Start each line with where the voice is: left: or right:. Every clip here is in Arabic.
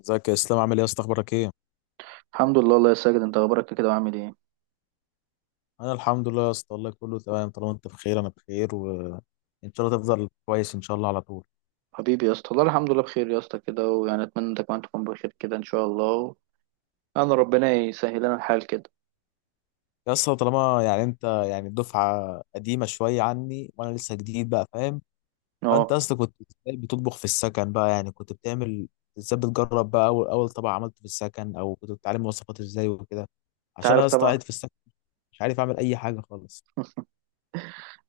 left: ازيك يا اسلام؟ عامل ايه يا اسطى؟ اخبارك ايه؟
right: الحمد لله الله يا ساجد، انت اخبارك كده وعامل ايه؟
left: انا الحمد لله يا اسطى، والله كله تمام. طالما انت بخير انا بخير، وان شاء الله تفضل كويس ان شاء الله على طول.
right: حبيبي يا اسطى، والله الحمد لله بخير يا اسطى كده، ويعني اتمنى انت كمان تكون بخير كده ان شاء الله. انا ربنا يسهل لنا الحال كده.
left: يا اسطى، طالما يعني انت يعني دفعه قديمه شويه عني وانا لسه جديد بقى، فاهم؟ فانت
right: اه.
left: اصلا كنت ازاي بتطبخ في السكن بقى؟ يعني كنت بتعمل ازاي؟ بتجرب بقى اول طبق عملته في السكن، او كنت بتتعلم وصفات ازاي وكده؟
right: انت
left: عشان انا
right: عارف
left: يا اسطى
right: طبعا.
left: قاعد في السكن، مش عارف اعمل اي حاجه خالص.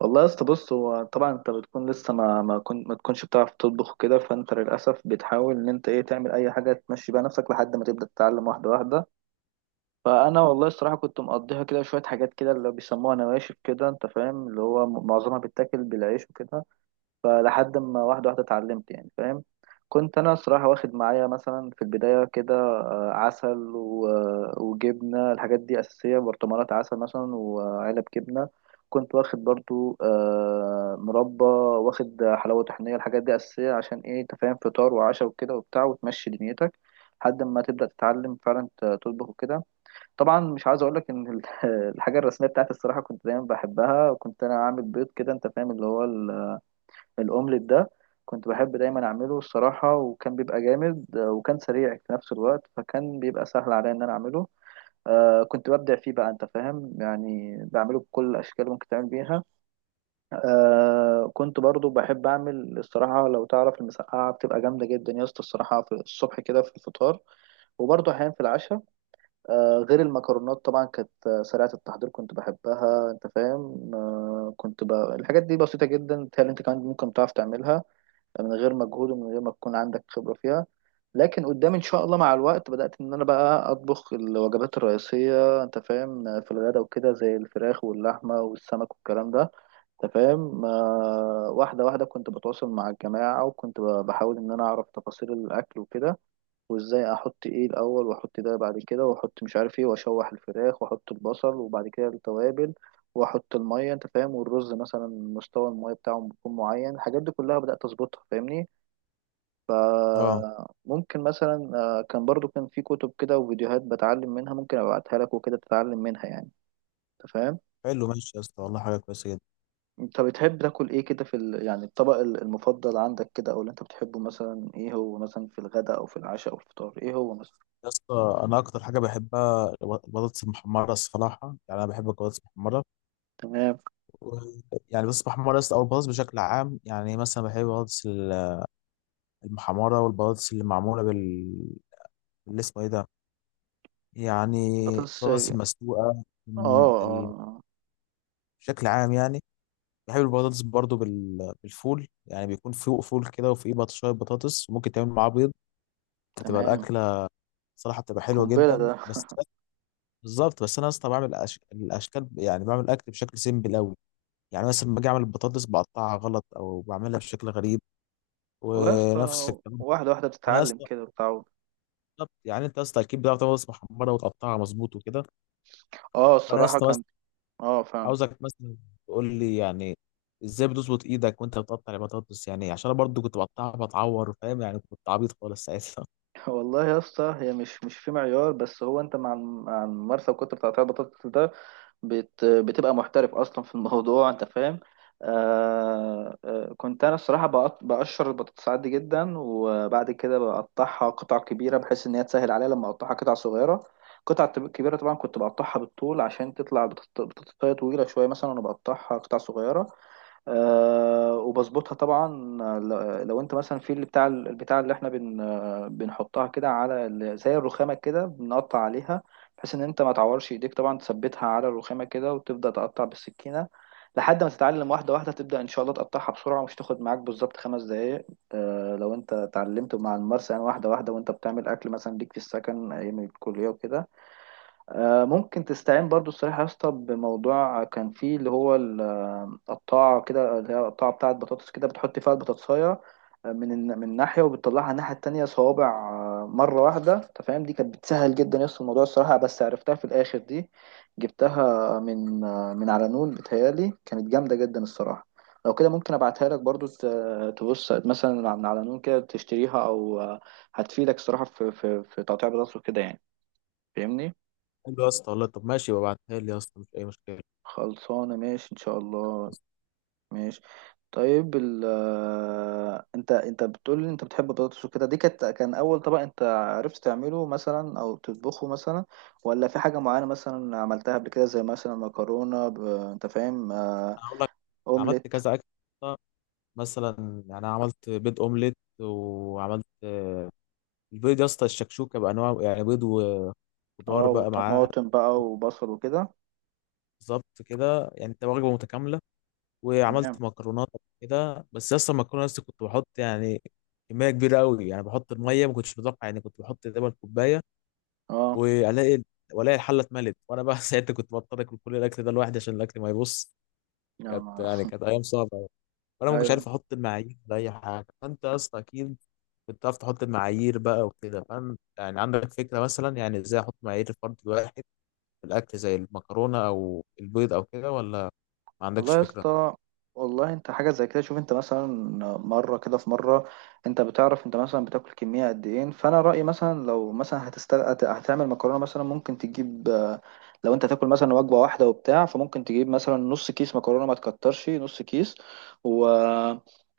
right: والله يا اسطى، بص، هو طبعا انت بتكون لسه ما تكونش بتعرف تطبخ كده، فانت للاسف بتحاول ان انت ايه تعمل اي حاجه تمشي بيها نفسك لحد ما تبدا تتعلم واحده واحده. فانا والله الصراحه كنت مقضيها كده شويه حاجات كده اللي بيسموها نواشف كده، انت فاهم، اللي هو معظمها بتاكل بالعيش وكده. فلحد ما واحدة واحدة اتعلمت، يعني فاهم. كنت أنا صراحة واخد معايا مثلا في البداية كده عسل وجبنة، الحاجات دي أساسية، برطمانات عسل مثلا وعلب جبنة. كنت واخد برضو مربى، واخد حلاوة طحينية، الحاجات دي أساسية عشان إيه، أنت فاهم، فطار وعشاء وكده وبتاع وتمشي دنيتك. لحد ما تبدأ تتعلم فعلا تطبخ وكده. طبعا مش عايز أقول لك إن الحاجة الرسمية بتاعتي الصراحة كنت دايما بحبها، وكنت أنا عامل بيض كده، أنت فاهم، اللي هو الأومليت ده. كنت بحب دايما أعمله الصراحة، وكان بيبقى جامد وكان سريع في نفس الوقت، فكان بيبقى سهل عليا إن أنا أعمله. كنت ببدع فيه بقى، أنت فاهم، يعني بعمله بكل الأشكال اللي ممكن تعمل بيها. كنت برضو بحب أعمل الصراحة، لو تعرف المسقعة بتبقى جامدة جدا يا اسطى الصراحة في الصبح كده في الفطار، وبرضو أحيانا في العشاء. غير المكرونات طبعا، كانت سريعة التحضير، كنت بحبها، أنت فاهم. الحاجات دي بسيطة جدا، بتهيألي أنت كمان ممكن تعرف تعملها من غير مجهود ومن غير ما تكون عندك خبرة فيها. لكن قدام ان شاء الله مع الوقت بدأت ان انا بقى اطبخ الوجبات الرئيسية، انت فاهم، في الغداء وكده، زي الفراخ واللحمة والسمك والكلام ده، انت فاهم، واحدة واحدة كنت بتواصل مع الجماعة، وكنت بحاول ان انا اعرف تفاصيل الاكل وكده. وازاي احط ايه الاول، واحط ده بعد كده، واحط مش عارف ايه، واشوح الفراخ واحط البصل وبعد كده التوابل واحط المية، انت فاهم، والرز مثلا مستوى المية بتاعه بيكون معين، الحاجات دي كلها بدأت اظبطها، فاهمني.
left: اه،
right: فممكن مثلا كان برضو كان في كتب كده وفيديوهات بتعلم منها، ممكن ابعتها لك وكده تتعلم منها يعني. انت فاهم.
left: حلو، ماشي يا اسطى والله، حاجه كويسه جدا.
right: انت بتحب تاكل ايه كده في يعني الطبق المفضل عندك كده، او اللي انت بتحبه مثلا، ايه هو مثلا في الغداء او في العشاء او الفطار، ايه هو مثلا؟
left: يا اسطى انا اكتر حاجه بحبها البطاطس المحمره الصراحه، يعني انا بحب البطاطس المحمره.
right: تمام.
left: و- يعني البطاطس المحمره يا اسطى، او البطاطس بشكل عام. يعني مثلا بحب المحمره، والبطاطس اللي معموله بال، اللي اسمه ايه ده؟ يعني
right: بطاطس،
left: البطاطس
right: اه.
left: المسلوقه
right: اه،
left: م- ال-
right: آه،
left: بشكل عام يعني. بحب البطاطس برضو بالفول، يعني بيكون فوق فول كده وفي شويه بطاطس، وممكن تعمل معاه بيض. بتبقى
right: تمام.
left: الاكله صراحه بتبقى حلوه
right: قنبلة
left: جدا.
right: ده!
left: بس بالظبط، بس انا يا اسطى بعمل الاشكال، يعني بعمل الاكل بشكل سيمبل قوي. يعني مثلا باجي اعمل البطاطس بقطعها غلط او بعملها بشكل غريب،
right: والله يا
left: ونفس
right: اسطى،
left: الكلام.
right: واحدة واحدة
left: انا يا
right: بتتعلم
left: اسطى
right: كده وتتعود.
left: بالظبط، يعني انت يا اسطى اكيد بتعرف تعمل بطاطس محمره وتقطعها مظبوط وكده.
right: اه
left: فانا يا
right: الصراحة
left: اسطى بس
right: كان. اه فاهم.
left: عاوزك مثلا تقول لي، يعني ازاي بتظبط ايدك وانت بتقطع البطاطس؟ يعني عشان انا برضو كنت بقطعها بتعور، فاهم؟ يعني كنت عبيط خالص ساعتها.
right: والله يا اسطى، هي مش في معيار، بس هو انت مع مع الممارسه وكتر بتاع البطاطس ده بتبقى محترف اصلا في الموضوع، انت فاهم. كنت انا الصراحه بقشر البطاطس عادي جدا، وبعد كده بقطعها قطع كبيره، بحيث ان هي تسهل عليا لما اقطعها قطع صغيره. قطع كبيره طبعا كنت بقطعها بالطول، عشان تطلع بطاطس بطاطساية طويله شويه مثلا، وانا بقطعها قطع صغيره. وبظبطها طبعا. لو انت مثلا في اللي بتاع البتاع اللي احنا بن آه، بنحطها كده على زي الرخامه كده، بنقطع عليها، بحيث ان انت ما تعورش ايديك، طبعا تثبتها على الرخامه كده وتبدا تقطع بالسكينه. لحد ما تتعلم واحده واحده، تبدا ان شاء الله تقطعها بسرعه، مش تاخد معاك بالظبط 5 دقائق. لو انت اتعلمت مع الممارسه، يعني واحده واحده، وانت بتعمل اكل مثلا ليك في السكن ايام الكليه وكده. ممكن تستعين برضو الصراحة يا اسطى بموضوع كان فيه اللي هو القطاعة كده، اللي هي القطاعة بتاعة بطاطس كده، بتحط فيها البطاطساية من ناحية وبتطلعها الناحية التانية صوابع مرة واحدة، أنت فاهم. دي كانت بتسهل جدا يا اسطى الموضوع الصراحة، بس عرفتها في الآخر دي، جبتها من على نون، بتهيالي كانت جامدة جدا الصراحة. لو كده ممكن ابعتها لك برضو تبص مثلا من على نون كده، تشتريها او هتفيدك الصراحة في تقطيع بطاطس وكده يعني، فاهمني.
left: قال له يا اسطى والله، طب ماشي ببعتها لي يا اسطى، مش اي مشكله.
right: خلصانة، ماشي إن شاء الله.
left: بس
right: ماشي. طيب ال آه، انت انت بتقول لي انت بتحب البطاطس وكده، دي كانت كان اول طبق انت عرفت تعمله مثلا او تطبخه مثلا؟ ولا في حاجة معينة مثلا عملتها قبل كده، زي مثلا مكرونة انت فاهم،
left: انا هقول لك، عملت
right: اومليت.
left: كذا اكل. مثلا يعني أنا عملت بيض اومليت، وعملت البيض يا اسطى الشكشوكه بانواع، يعني بيض خضار
right: اه،
left: بقى معاه.
right: وطماطم بقى وبصل وكده.
left: بالظبط كده، يعني انت وجبه متكامله.
right: تمام.
left: وعملت مكرونات قبل كده، بس اصلا المكرونه لسه كنت بحط يعني كميه كبيره قوي. يعني بحط الميه ما كنتش متوقع، يعني كنت بحط تقريبا كوبايه،
right: اه.
left: والاقي، والاقي الحله اتملت، وانا بقى ساعتها كنت بضطر اكل كل الاكل ده لوحدي عشان الاكل ما يبص.
right: يا
left: كانت
right: نهار!
left: يعني كانت ايام صعبه أوي. وانا ما كنتش
right: ايوه.
left: عارف احط المعايير لاي حاجه، فانت يا اسطى اكيد كنت عارف تحط المعايير بقى وكده، فاهم؟ يعني عندك فكره مثلا يعني ازاي احط معايير الفرد الواحد في الاكل زي المكرونه او البيض او كده، ولا ما عندكش
right: والله يا
left: فكرة؟
right: اسطى، والله انت حاجه زي كده، شوف انت مثلا مره كده في مره، انت بتعرف انت مثلا بتاكل كميه قد ايه؟ فانا رايي مثلا، لو مثلا هتعمل مكرونه مثلا، ممكن تجيب لو انت تاكل مثلا وجبه واحده وبتاع، فممكن تجيب مثلا نص كيس مكرونه، ما تكترش، نص كيس. و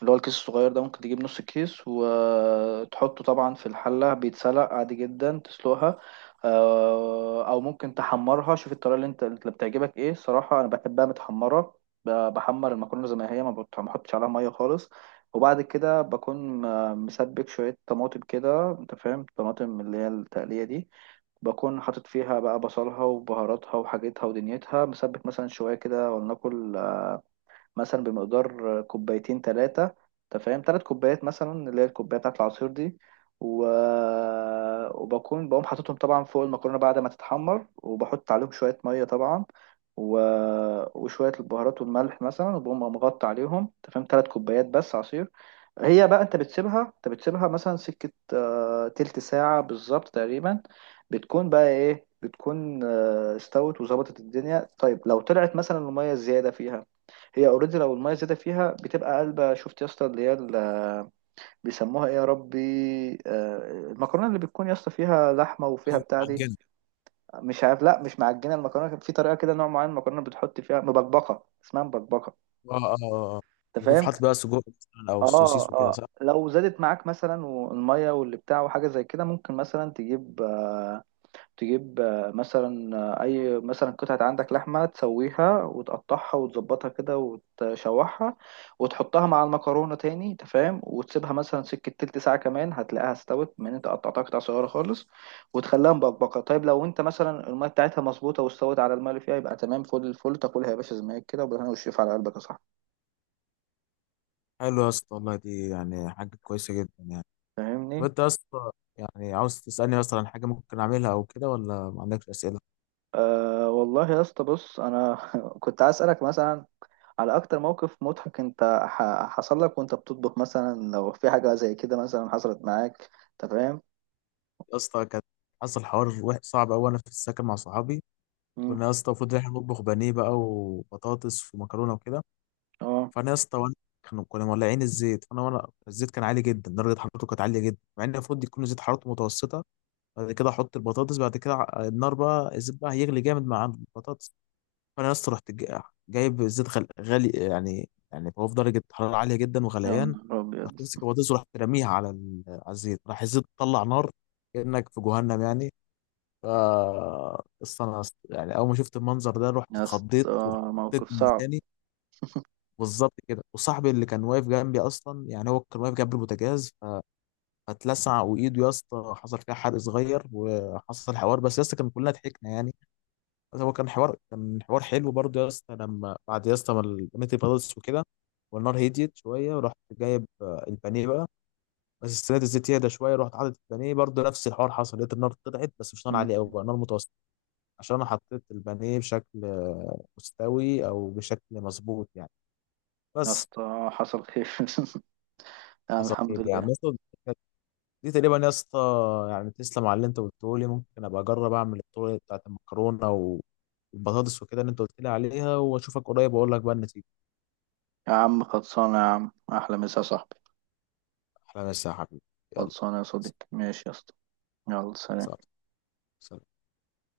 right: اللي هو الكيس الصغير ده، ممكن تجيب نص كيس وتحطه طبعا في الحله، بيتسلق عادي جدا، تسلقها او ممكن تحمرها، شوف الطريقه اللي انت اللي بتعجبك ايه، صراحه انا بحبها متحمره. بحمر المكرونه زي ما هي، ما بحطش عليها ميه خالص. وبعد كده بكون مسبك شويه طماطم كده، انت فاهم، طماطم اللي هي التقليه دي، بكون حاطط فيها بقى بصلها وبهاراتها وحاجتها ودنيتها، مسبك مثلا شويه كده، ولناكل مثلا بمقدار كوبايتين تلاتة، انت فاهم، 3 كوبايات مثلا، اللي هي الكوباية بتاعة العصير دي. و... وبكون بقوم حاططهم طبعا فوق المكرونة بعد ما تتحمر، وبحط عليهم شوية مية طبعا، و... وشوية البهارات والملح مثلا، وبقوم مغطي عليهم، انت فاهم، تلات كوبايات بس عصير. هي بقى انت بتسيبها، انت بتسيبها مثلا سكة تلت ساعة بالظبط تقريبا، بتكون بقى ايه، بتكون استوت وظبطت الدنيا. طيب لو طلعت مثلا المية الزيادة فيها، هي اوريدي لو الميه زادت فيها بتبقى قلبه، شفت يا اسطى، اللي هي بيسموها ايه يا ربي، آه، المكرونه اللي بتكون يا اسطى فيها لحمه وفيها
left: ايوه،
right: بتاع دي،
left: معجنه.
right: مش عارف، لا مش معجنه المكرونه، كان في طريقه كده، نوع معين المكرونه بتحط فيها مبكبقه، اسمها مبكبقه،
left: اه، اه، اه، آه.
right: انت
left: يكون في
right: فاهم.
left: حاطط بقى سجق مثلا او
right: اه
left: سوسيس وكده،
right: اه
left: صح؟
right: لو زادت معاك مثلا والميه واللي بتاع وحاجه زي كده، ممكن مثلا تجيب مثلا اي مثلا قطعة عندك لحمة، تسويها وتقطعها وتظبطها كده وتشوحها وتحطها مع المكرونة تاني، انت فاهم، وتسيبها مثلا سكة تلت ساعة كمان، هتلاقيها استوت من انت قطعتها قطع صغيرة خالص، وتخليها مبقبقة. طيب لو انت مثلا المية بتاعتها مظبوطة واستوت على المية اللي فيها، يبقى تمام فل الفل، تاكلها يا باشا زي ما هي كده وبالهنا والشفا على قلبك يا صاحبي،
left: حلو يا اسطى والله، دي يعني حاجة كويسة جدا يعني. طب
right: فاهمني.
left: انت يا اسطى يعني عاوز تسألني مثلا عن حاجة ممكن اعملها او كده، ولا ما عندكش أسئلة؟
right: والله يا اسطى بص انا كنت عايز اسالك مثلا على اكتر موقف مضحك انت حصل لك وانت بتطبخ مثلا، لو في حاجة زي كده مثلا حصلت معاك، انت فاهم.
left: يا اسطى كان حصل حوار صعب قوي انا في السكن مع صحابي.
right: مم.
left: كنا يا اسطى المفروض إن احنا نطبخ بانيه بقى، وبطاطس ومكرونة وكده.
right: اه
left: فانا يا اسطى وانا، كنا مولعين الزيت، فانا وانا الزيت كان عالي جدا، درجة حرارته كانت عالية جدا، مع ان المفروض يكون زيت حرارته متوسطة. بعد كده احط البطاطس، بعد كده النار بقى الزيت بقى هيغلي جامد مع البطاطس. فانا يا اسطى رحت جايب زيت غالي، يعني يعني هو في درجه حراره عاليه جدا
right: يا
left: وغليان.
right: نهار
left: رحت
right: ابيض،
left: ماسك البطاطس، ورحت راميها على على الزيت، راح الزيت طلع نار، كانك في جهنم يعني. ف أصل انا يعني اول ما شفت المنظر ده رحت
right: يا
left: اتخضيت
right: اسطى
left: ورحت حطيت
right: موقف صعب.
left: مكاني. بالظبط كده، وصاحبي اللي كان واقف جنبي اصلا، يعني هو كان واقف جنب البوتاجاز، اتلسع وايده يا اسطى، حصل فيها حرق صغير، وحصل حوار، بس يا اسطى كان كلنا ضحكنا يعني. بس هو كان حوار، كان حوار حلو برضه يا اسطى. لما بعد يا اسطى ما البانيه خلص وكده والنار هديت شويه، ورحت جايب البانيه بقى، بس استنيت الزيت يهدى شويه، رحت حاطط البانيه، برضه نفس الحوار حصل، لقيت النار طلعت بس مش نار عاليه قوي،
right: مم.
left: بقى نار متوسطه، عشان انا حطيت البانيه بشكل مستوي او بشكل مظبوط يعني.
right: يا
left: بس
right: اسطى حصل خير يعني
left: حصل
right: الحمد
left: خير يعني.
right: لله.
left: دي تقريبا يا اسطى. يعني تسلم على اللي انت قلته لي، ممكن ابقى اجرب اعمل الطرق بتاعت المكرونه والبطاطس وكده اللي انت قلت لي عليها، واشوفك قريب واقول لك بقى النتيجه.
right: يا عم خلصانة، يا عم احلى مسا يا صاحبي.
left: احلى مسا يا حبيبي. يلا،
right: خلصانة يا صديقي، ماشي يا اسطى. يلا سلام.
left: سلام. سلام.